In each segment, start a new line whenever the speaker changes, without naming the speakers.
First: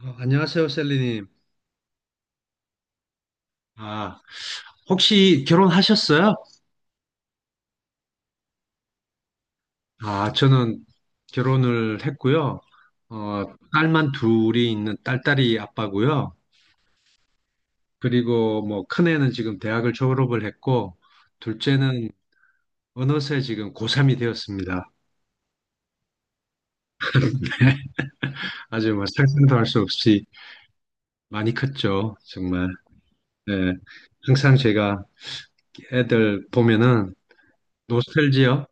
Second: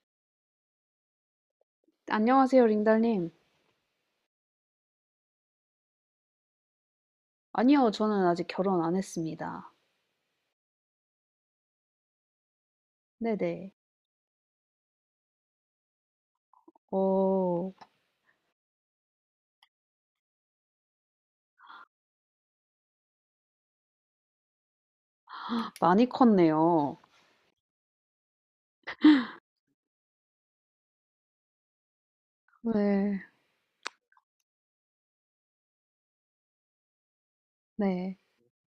안녕하세요, 셀리님.
안녕하세요, 링달님.
아, 혹시 결혼하셨어요?
아니요, 저는 아직 결혼 안 했습니다.
저는 결혼을 했고요. 어,
네네.
딸만 둘이 있는 딸딸이 아빠고요.
어,
그리고 뭐 큰애는 지금 대학을 졸업을 했고, 둘째는 어느새 지금 고3이 되었습니다.
많이 컸네요.
아주 뭐 상상도 할 수 없이 많이 컸죠, 정말.
네,
네. 항상 제가 애들 보면은
네,
노스텔지요.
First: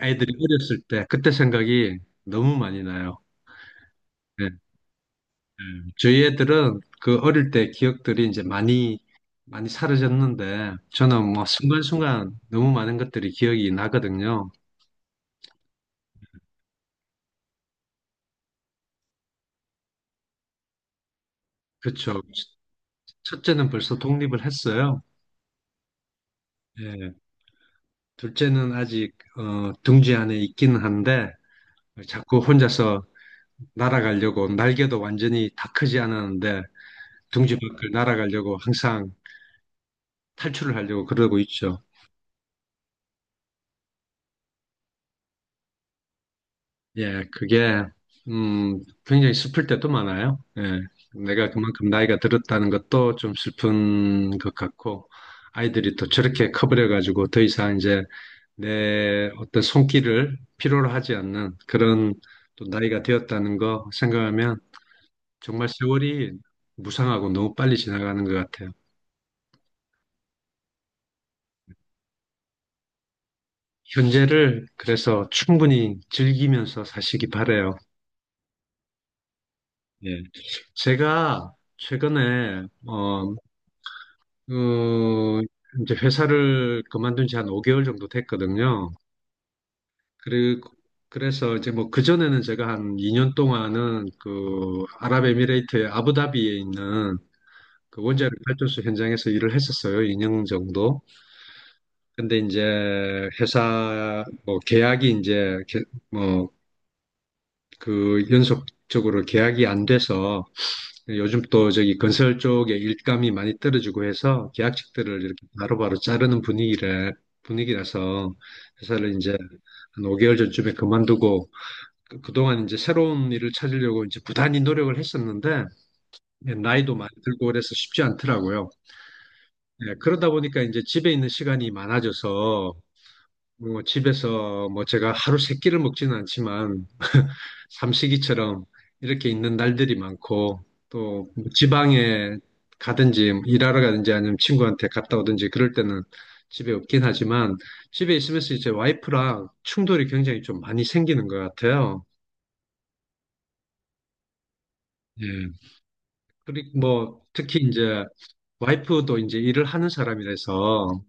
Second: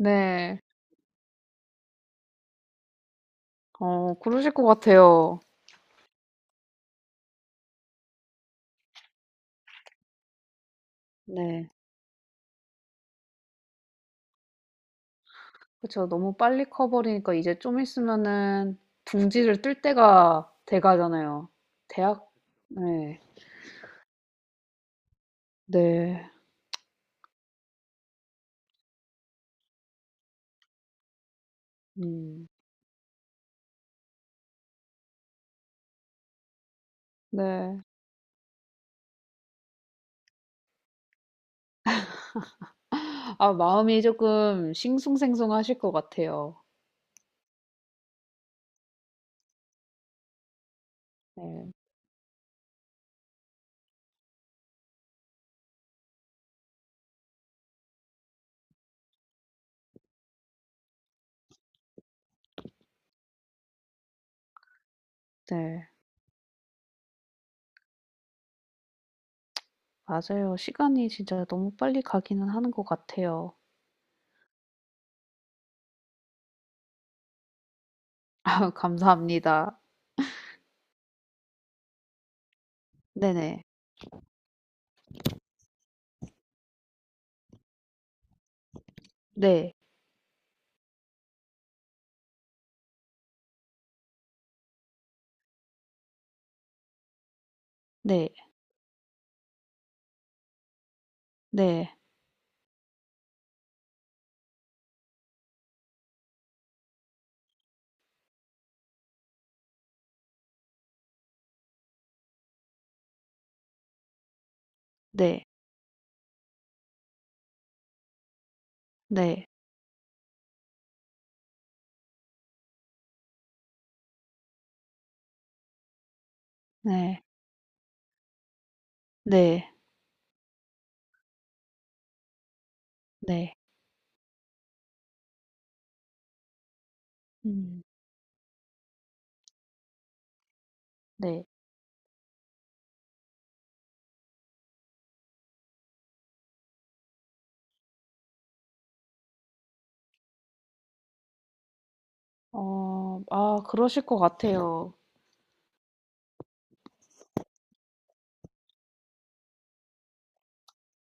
애들이 어렸을 때 그때 생각이 너무 많이 나요. 예.
그러실 것 같아요.
저희 애들은 그 어릴 때 기억들이 이제 많이, 많이 사라졌는데, 저는 뭐
네.
순간순간 너무 많은 것들이 기억이 나거든요.
그쵸. 너무 빨리 커버리니까 이제 좀 있으면은 둥지를 뜰 때가 돼 가잖아요.
그쵸.
대학? 네,
첫째는 벌써 독립을 했어요.
네.
예. 둘째는 아직, 둥지 안에 있기는 한데, 자꾸
음,
혼자서 날아가려고, 날개도 완전히 다 크지 않았는데, 둥지
네.
밖을 날아가려고 항상 탈출을 하려고 그러고 있죠.
아, 마음이 조금 싱숭생숭하실 것 같아요.
예, 그게, 음, 굉장히 슬플 때도 많아요. 예, 내가
네,
그만큼 나이가 들었다는 것도 좀 슬픈 것 같고, 아이들이 또 저렇게 커버려가지고 더 이상 이제 내 어떤 손길을 필요로 하지 않는 그런 또 나이가 되었다는 거 생각하면 정말
네.
세월이 무상하고 너무 빨리 지나가는 것 같아요.
맞아요. 시간이 진짜 너무 빨리 가기는 하는 것 같아요.
현재를 그래서 충분히 즐기면서 사시기 바래요.
감사합니다.
예. 제가 최근에
네네.
어, 이제 회사를 그만둔 지 한 5개월 정도 됐거든요.
네.
그리고 그래서 이제 뭐 그전에는 제가 한 2년 동안은 그 아랍에미레이트의 아부다비에 있는 그 원자력
네.
발전소 현장에서 일을 했었어요. 2년 정도.
네.
근데 이제 회사 뭐 계약이 이제 뭐 그 연속적으로 계약이 안 돼서 요즘 또 저기 건설 쪽에 일감이 많이 떨어지고 해서 계약직들을
네.
이렇게 바로바로 자르는 분위기를 분위기라서 회사를 이제
네.
한 5개월 전쯤에 그만두고 그동안 이제 새로운 일을 찾으려고 이제 부단히 노력을 했었는데 예, 나이도 많이
네.
들고 그래서 쉽지 않더라고요.
네.
예, 그러다 보니까 이제 집에 있는 시간이 많아져서
네.
뭐 집에서 뭐 제가 하루 세 끼를 먹지는 않지만
음
삼식이처럼 이렇게 있는 날들이 많고 또뭐
네.
지방에 가든지 일하러 가든지 아니면 친구한테 갔다 오든지 그럴 때는 집에 없긴 하지만 집에 있으면서 이제 와이프랑 충돌이 굉장히 좀 많이 생기는 것 같아요.
그러실 것 같아요.
예. 그리고 뭐 특히 이제 와이프도 이제 일을 하는 사람이라서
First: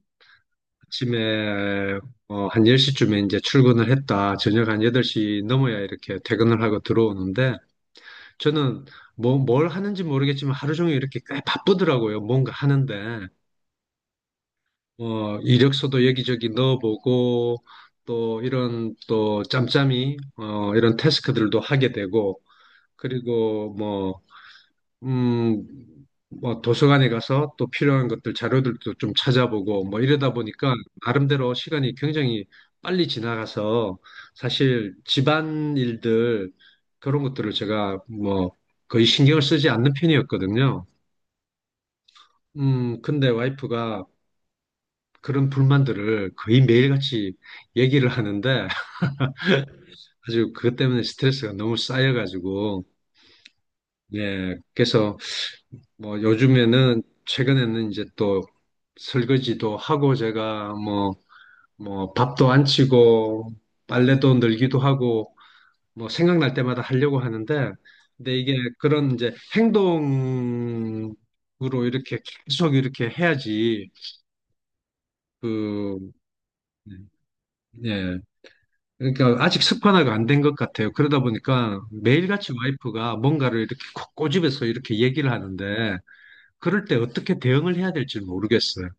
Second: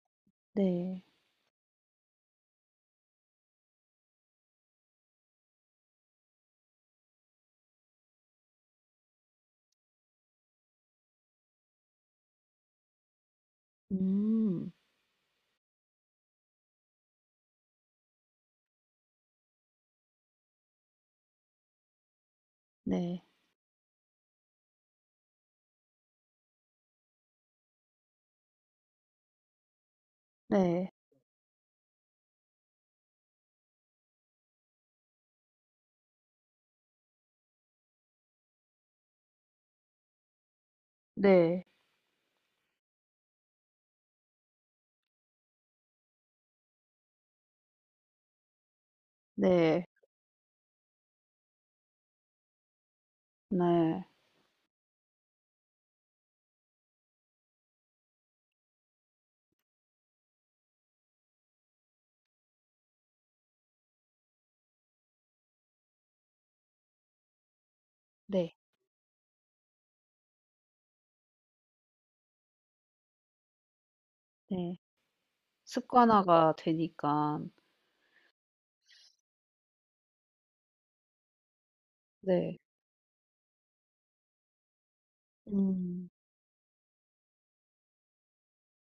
네.
아침에 한 10시쯤에 이제 출근을 했다, 저녁 한 8시 넘어야 이렇게 퇴근을 하고 들어오는데 저는 뭐, 뭘 하는지 모르겠지만 하루 종일 이렇게 꽤 바쁘더라고요. 뭔가 하는데
음.
이력서도 여기저기 넣어보고 또 이런 또 짬짬이 이런 태스크들도 하게 되고
네.
그리고 뭐 음, 뭐 도서관에 가서 또 필요한 것들 자료들도 좀 찾아보고 뭐 이러다 보니까
네.
나름대로 시간이 굉장히 빨리 지나가서 사실 집안 일들 그런 것들을 제가 뭐 거의 신경을 쓰지 않는 편이었거든요.
네.
근데 와이프가 그런 불만들을 거의 매일같이 얘기를 하는데
네.
아주 그것 때문에 스트레스가 너무 쌓여가지고
네.
예, 그래서 뭐 요즘에는 최근에는 이제 또 설거지도 하고 제가 뭐 뭐 밥도 안 치고 빨래도 늘기도 하고 뭐 생각날 때마다 하려고 하는데 근데 이게
네.
그런 이제 행동으로 이렇게 계속 이렇게 해야지
네.
그
습관화가 되니까
예. 그러니까 아직 습관화가 안 된 것 같아요. 그러다 보니까 매일같이
네.
와이프가 뭔가를 이렇게 꼬집어서 이렇게 얘기를 하는데
음.
그럴 때 어떻게 대응을 해야 될지 모르겠어요.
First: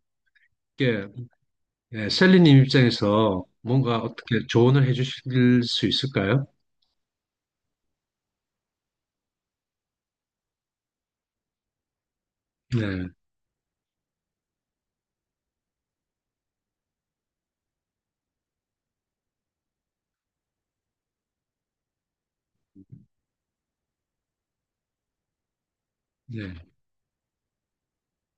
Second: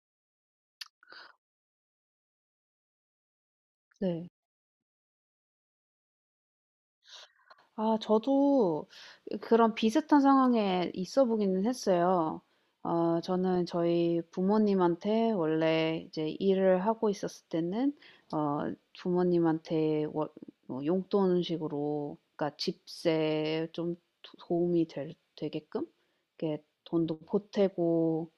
네, 셀리님 입장에서 뭔가
네.
어떻게 조언을 해주실 수 있을까요?
아, 저도 그런 비슷한 상황에 있어 보기는 했어요.
네,
저는 저희 부모님한테 원래 이제 일을 하고 있었을 때는, 어, 부모님한테 뭐 용돈식으로, 그러니까 집세 좀 도움이 되게끔,
네,
이렇게 돈도 보태고,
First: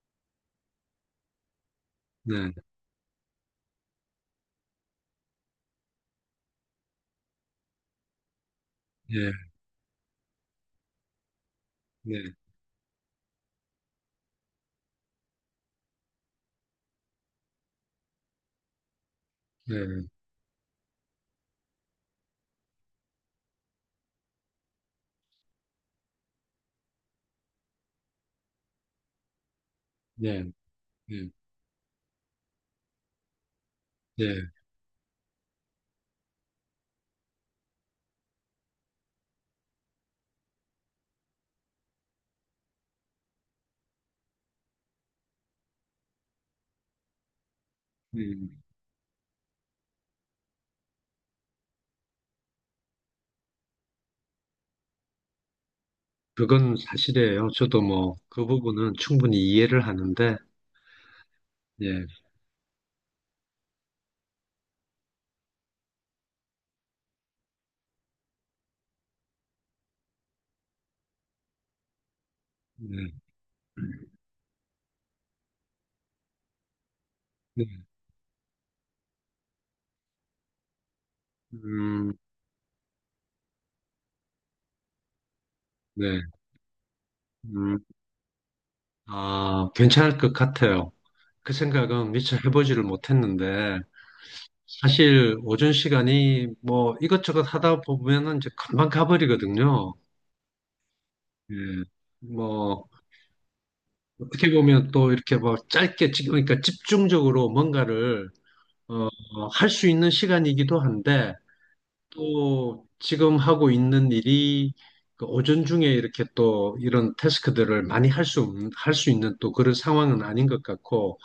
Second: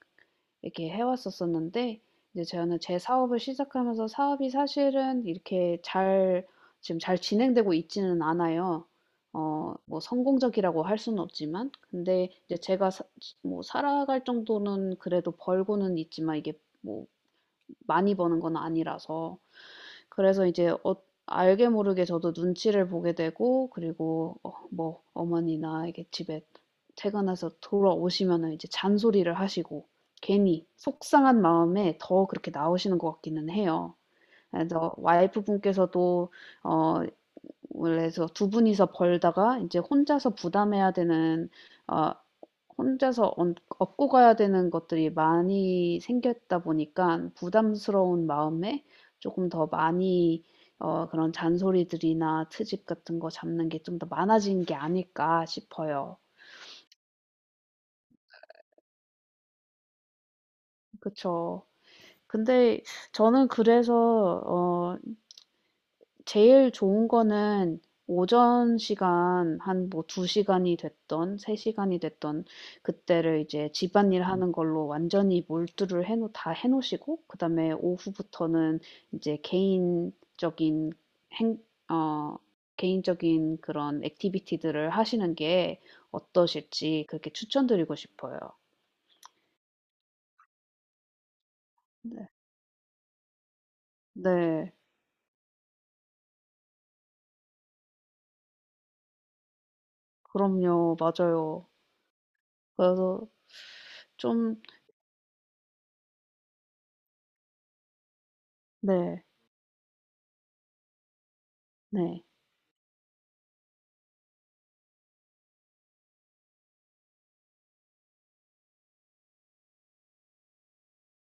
이렇게 해왔었었는데 이제
네,
저는 제 사업을 시작하면서 사업이 사실은 이렇게 잘 지금 잘 진행되고 있지는 않아요.
네,
뭐 성공적이라고 할 수는 없지만 근데
네,
이제 뭐 살아갈 정도는 그래도 벌고는 있지만 이게 뭐 많이 버는 건 아니라서
네,
그래서 이제 알게 모르게 저도 눈치를 보게 되고 그리고 뭐 어머니나 이게 집에 퇴근해서 돌아오시면은 이제 잔소리를 하시고
네,
괜히
네,
속상한 마음에 더 그렇게 나오시는 것 같기는 해요.
네.
그래서 와이프 분께서도 어 원래서 두 분이서 벌다가 이제 혼자서 부담해야 되는 어, 혼자서 얻 업고 가야 되는 것들이 많이 생겼다 보니까 부담스러운
음,
마음에 조금 더 많이 그런 잔소리들이나 트집 같은 거 잡는 게 좀 더 많아진 게 아닐까 싶어요.
그건 사실이에요. 저도 뭐 그 부분은 충분히 이해를 하는데,
그쵸.
네,
근데 저는 그래서, 어, 제일 좋은 거는 오전 시간 한 뭐 2시간이 됐던 3시간이 됐던
네,
그때를 이제 집안일 하는 걸로 완전히 다 해놓으시고
네,
그다음에 오후부터는 이제 개인적인 행,
음,
어, 개인적인 그런 액티비티들을 하시는 게
네,
어떠실지 그렇게
음,
추천드리고 싶어요.
아, 괜찮을 것 같아요. 그 생각은
네.
미처 해보지를 못했는데,
네.
사실 오전 시간이 뭐 이것저것 하다 보면은 이제 금방 가버리거든요.
그럼요.
예.
맞아요.
뭐
그래서
어떻게
좀,
보면 또 이렇게 뭐 짧게, 그러니까 집중적으로 뭔가를 어,
네.
할수 있는 시간이기도 한데,
네.
또 지금 하고 있는 일이 그 오전 중에 이렇게 또 이런 태스크들을 많이 할 수 있는 또 그런 상황은 아닌 것 같고,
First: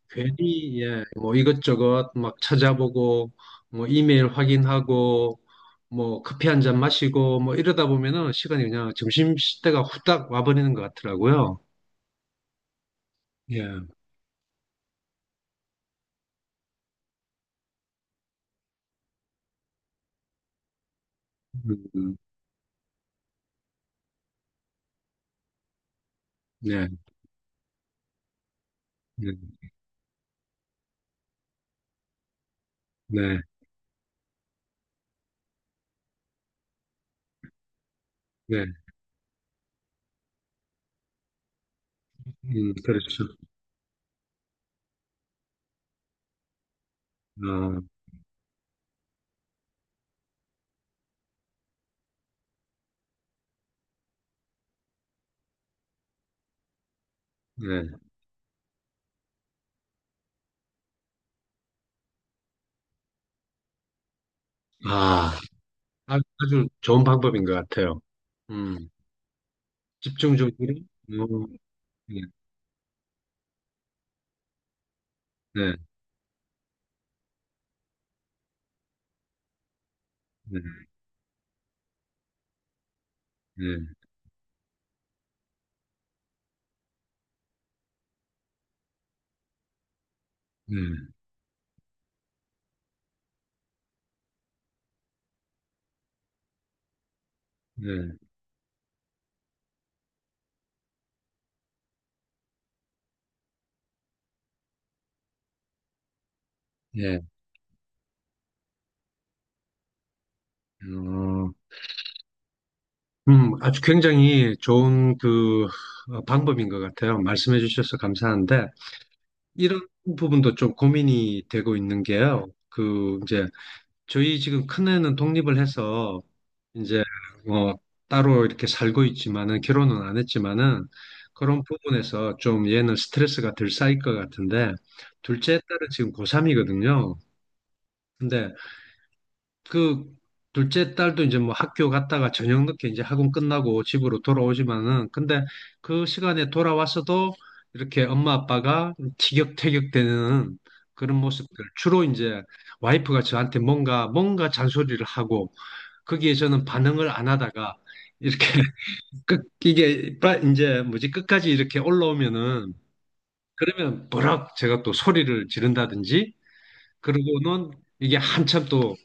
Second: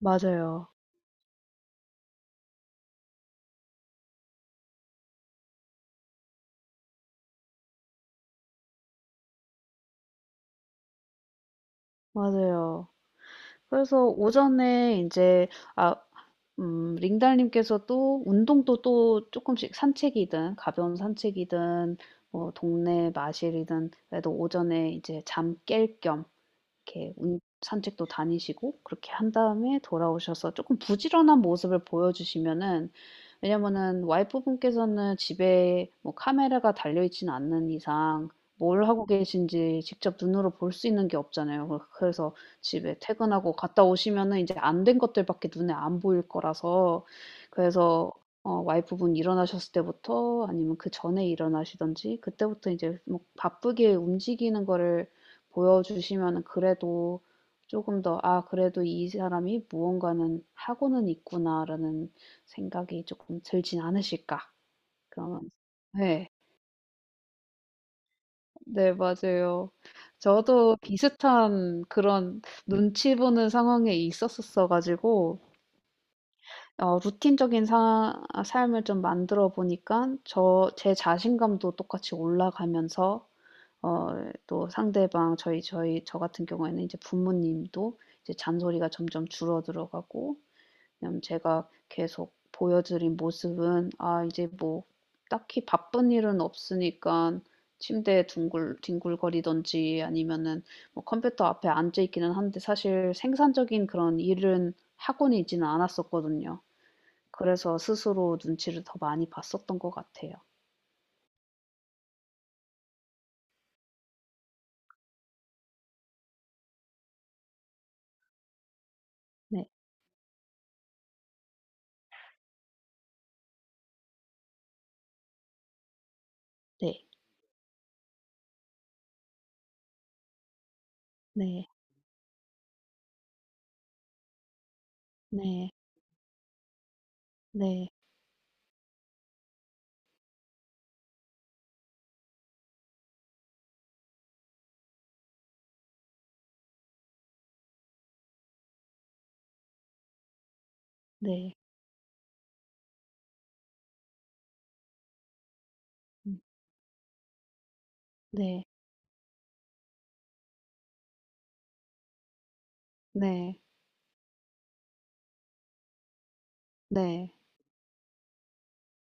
맞아요.
괜히, 예, 뭐 이것저것 막 찾아보고, 뭐 이메일 확인하고, 뭐 커피 한잔 마시고, 뭐 이러다 보면은 시간이 그냥 점심시대가 후딱 와버리는 것 같더라고요.
맞아요.
예.
그래서 오전에 이제 아 링달님께서 또 운동도 또 조금씩 산책이든 가벼운 산책이든
음.
뭐 동네 마실이든 그래도 오전에 이제 잠깰겸
네.
이렇게 운 산책도 다니시고 그렇게 한
네,
다음에 돌아오셔서 조금 부지런한 모습을 보여주시면은
네,
왜냐면은 와이프분께서는 집에 뭐 카메라가 달려있지는 않는 이상
네,
뭘 하고 계신지 직접 눈으로 볼 수 있는 게 없잖아요. 그래서 집에
그렇죠.
퇴근하고 갔다 오시면은 이제 안 된 것들밖에 눈에 안 보일 거라서
어,
그래서 와이프분 일어나셨을 때부터 아니면 그전에 일어나시든지 그때부터 이제 뭐 바쁘게 움직이는 거를 보여주시면 그래도 조
네.
금 더 '아 그래도 이 사람이 무언가는 하고는 있구나.'라는 생각이 조금 들진 않으실까.
아,
그러면
아,
네.
아주 좋은 방법인 것 같아요. 음,
네 맞아요.
집중적으로,
저도
어,
비슷한
네,
그런 눈치 보는 상황에 있었었어 가지고
네,
루틴적인 사 삶을 좀 만들어 보니까
네,
제 자신감도 똑같이 올라가면서
네,
또 상대방 저희 저희 저 같은 경우에는 이제 부모님도 이제 잔소리가 점점 줄어들어 가고
네,
왜냐면 제가 계속 보여드린 모습은 아 이제 뭐 딱히 바쁜 일은 없으니깐
네,
침대에 둥글 뒹굴거리든지 아니면은 뭐 컴퓨터 앞에 앉아 있기는 한데 사실 생산적인 그런 일은 하고는 있지는 않았었거든요.
네.
그래서 스스로 눈치를 더 많이 봤었던 것 같아요.
어, 아주 굉장히 좋은 그 방법인 것 같아요. 말씀해 주셔서 감사한데,
네.
이런 부분도 좀 고민이 되고 있는 게요. 그, 이제, 저희 지금 큰애는 독립을 해서 이제
네.
뭐 따로 이렇게 살고 있지만은 결혼은 안 했지만은 그런
네.
부분에서 좀 얘는 스트레스가 덜 쌓일 것 같은데 둘째
네.
딸은 지금 고3이거든요.
네.
근데 그 둘째 딸도 이제 뭐 학교 갔다가 저녁 늦게 이제 학원 끝나고 집으로 돌아오지만은 근데 그 시간에 돌아왔어도 이렇게 엄마 아빠가 티격태격 되는 그런
네.
모습들 주로 이제 와이프가 저한테 뭔가 잔소리를 하고 거기에
네.
저는 반응을 안 하다가 이렇게
네.
끝 이게 이제 뭐지 끝까지 이렇게 올라오면은
네.
그러면 버럭 제가 또 소리를 지른다든지
네.
그러고는 이게 한참 또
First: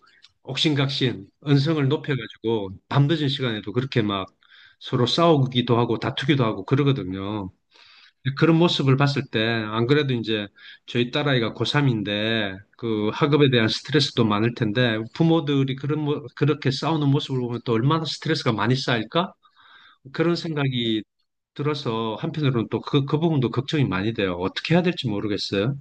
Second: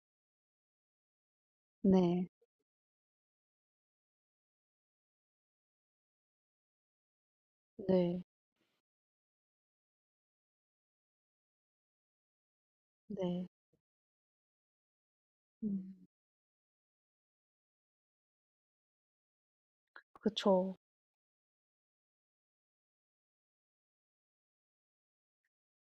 옥신각신 언성을
네.
높여가지고 밤늦은 시간에도 그렇게 막 서로 싸우기도 하고 다투기도 하고 그러거든요.
네.
그런 모습을 봤을 때, 안 그래도 이제 저희 딸아이가 고3인데, 그
네.
학업에 대한 스트레스도 많을 텐데, 부모들이
음.
그런, 그렇게 싸우는 모습을 보면 또 얼마나 스트레스가 많이 쌓일까? 그런
그쵸.
생각이 들어서 한편으로는 또 그 부분도 걱정이 많이 돼요. 어떻게 해야 될지 모르겠어요.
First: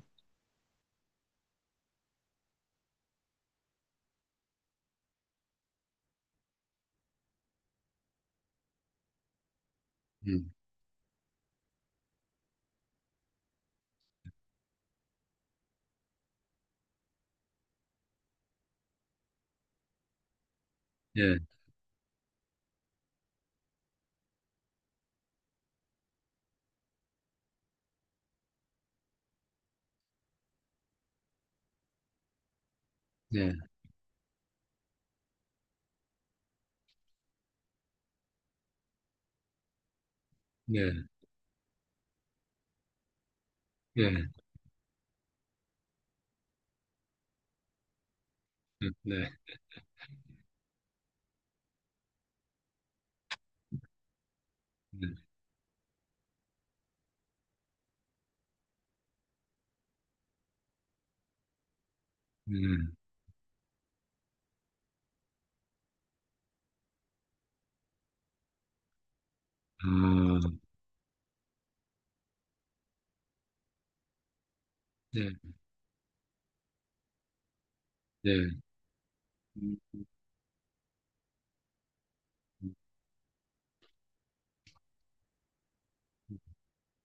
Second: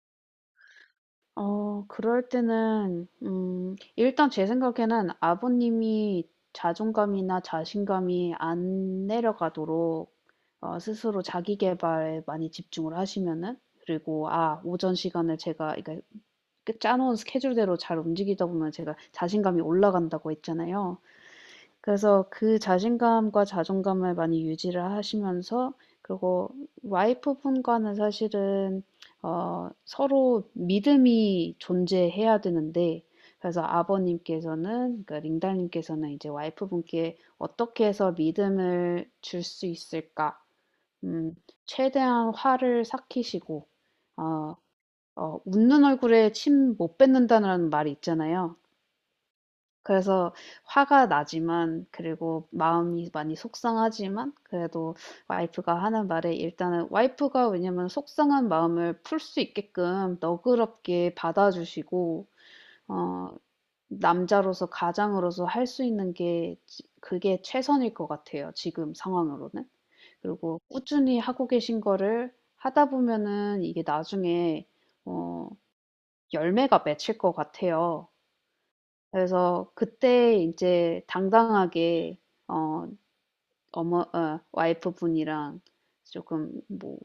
그럴 때는 일단 제 생각에는 아버님이 자존감이나 자신감이 안 내려가도록
음,
스스로 자기 계발에 많이 집중을 하시면은 그리고 아 오전 시간을 제가 그러니까 그 짜 놓은 스케줄대로 잘 움직이다 보면 제가 자신감이 올라간다고 했잖아요.
예,
그래서 그 자신감과 자존감을 많이 유지를 하시면서 그리고 와이프분과는 사실은 서로 믿음이 존재해야 되는데
예,
그래서 아버님께서는 그러니까 링달님께서는 이제 와이프분께 어떻게 해서 믿음을 줄 수 있을까?
예,
음, 최대한 화를 삭히시고
예,
어, 웃는 얼굴에 침 못 뱉는다는 말이 있잖아요.
예, 네,
그래서 화가 나지만 그리고 마음이 많이 속상하지만 그래도
네,
와이프가 하는 말에 일단은 와이프가 왜냐면 속상한 마음을 풀 수 있게끔 너그럽게 받아주시고
네,
어 남자로서 가장으로서 할 수 있는 게 지 그게 최선일 것 같아요 지금 상황으로는.
아,
그리고 꾸준히 하고 계신 거를 하다 보면은 이게 나중에
네,
어 열매가 맺힐 것 같아요.
네,
그래서
음,
그때 이제 당당하게
음,
어 어머 어 와이프분이랑 조금 뭐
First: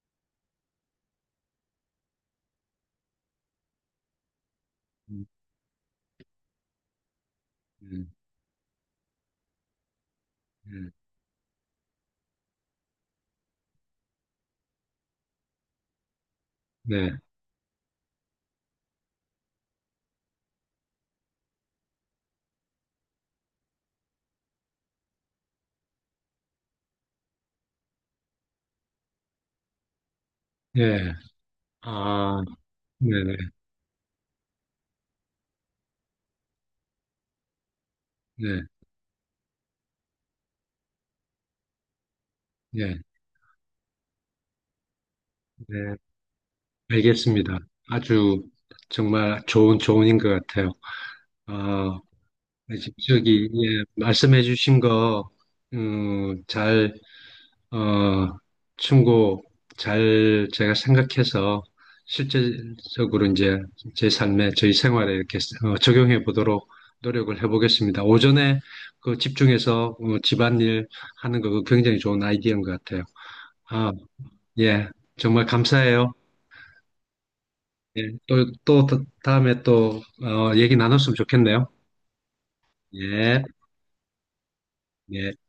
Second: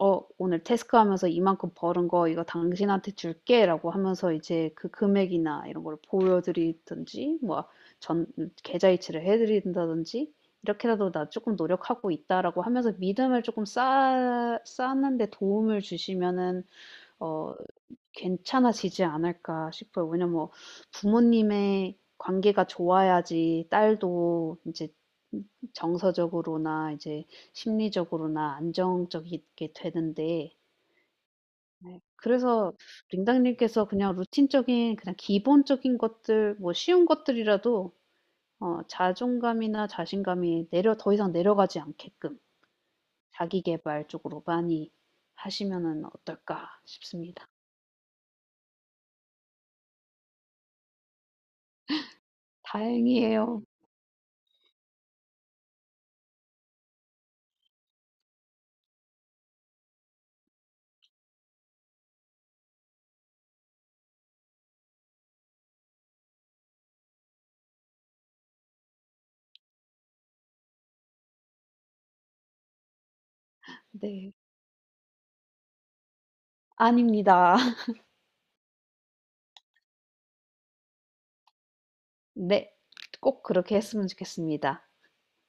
"어 오늘 테스크하면서 이만큼 벌은 거 이거 당신한테 줄게."라고 하면서 이제 그 금액이나 이런 걸 보여드리든지 뭐
음,
전 계좌이체를 해 드린다든지
음,
"이렇게라도 나 조금 노력하고 있다."라고 하면서 믿음을 조금 쌓 쌓는 데 도움을 주시면은
네,
어 괜찮아지지 않을까 싶어요. 왜냐면 뭐 부모님의 관계가 좋아야지 딸도 이제 정서적으로나 이제 심리적으로나 안정적이게 되는데
예,
네.
아,
그래서
네, 네,
링당님께서 그냥 루틴적인 그냥 기본적인 것들 뭐 쉬운 것들이라도
네,
자존감이나 자신감이 내려 더 이상 내려가지 않게끔
네.
자기 계발 쪽으로 많이
네,
하시면은 어떨까 싶습니다.
알겠습니다. 아주 정말 좋은 조언인 것 같아요. 어, 이제 저기
다행이에요.
예, 말씀해주신 거 잘 어, 충고 잘 제가 생각해서 실제적으로 이제 제 삶에 저희 생활에 이렇게 적용해 보도록 노력을 해보겠습니다. 오전에 그 집중해서 집안일 하는 거 그거 굉장히 좋은 아이디어인 것 같아요. 아,
네.
예, 정말 감사해요.
아닙니다.
예, 또, 또, 에 또, 얘기 나눴으면 좋겠네요.
네.
예,
꼭 그렇게 했으면 좋겠습니다.
예.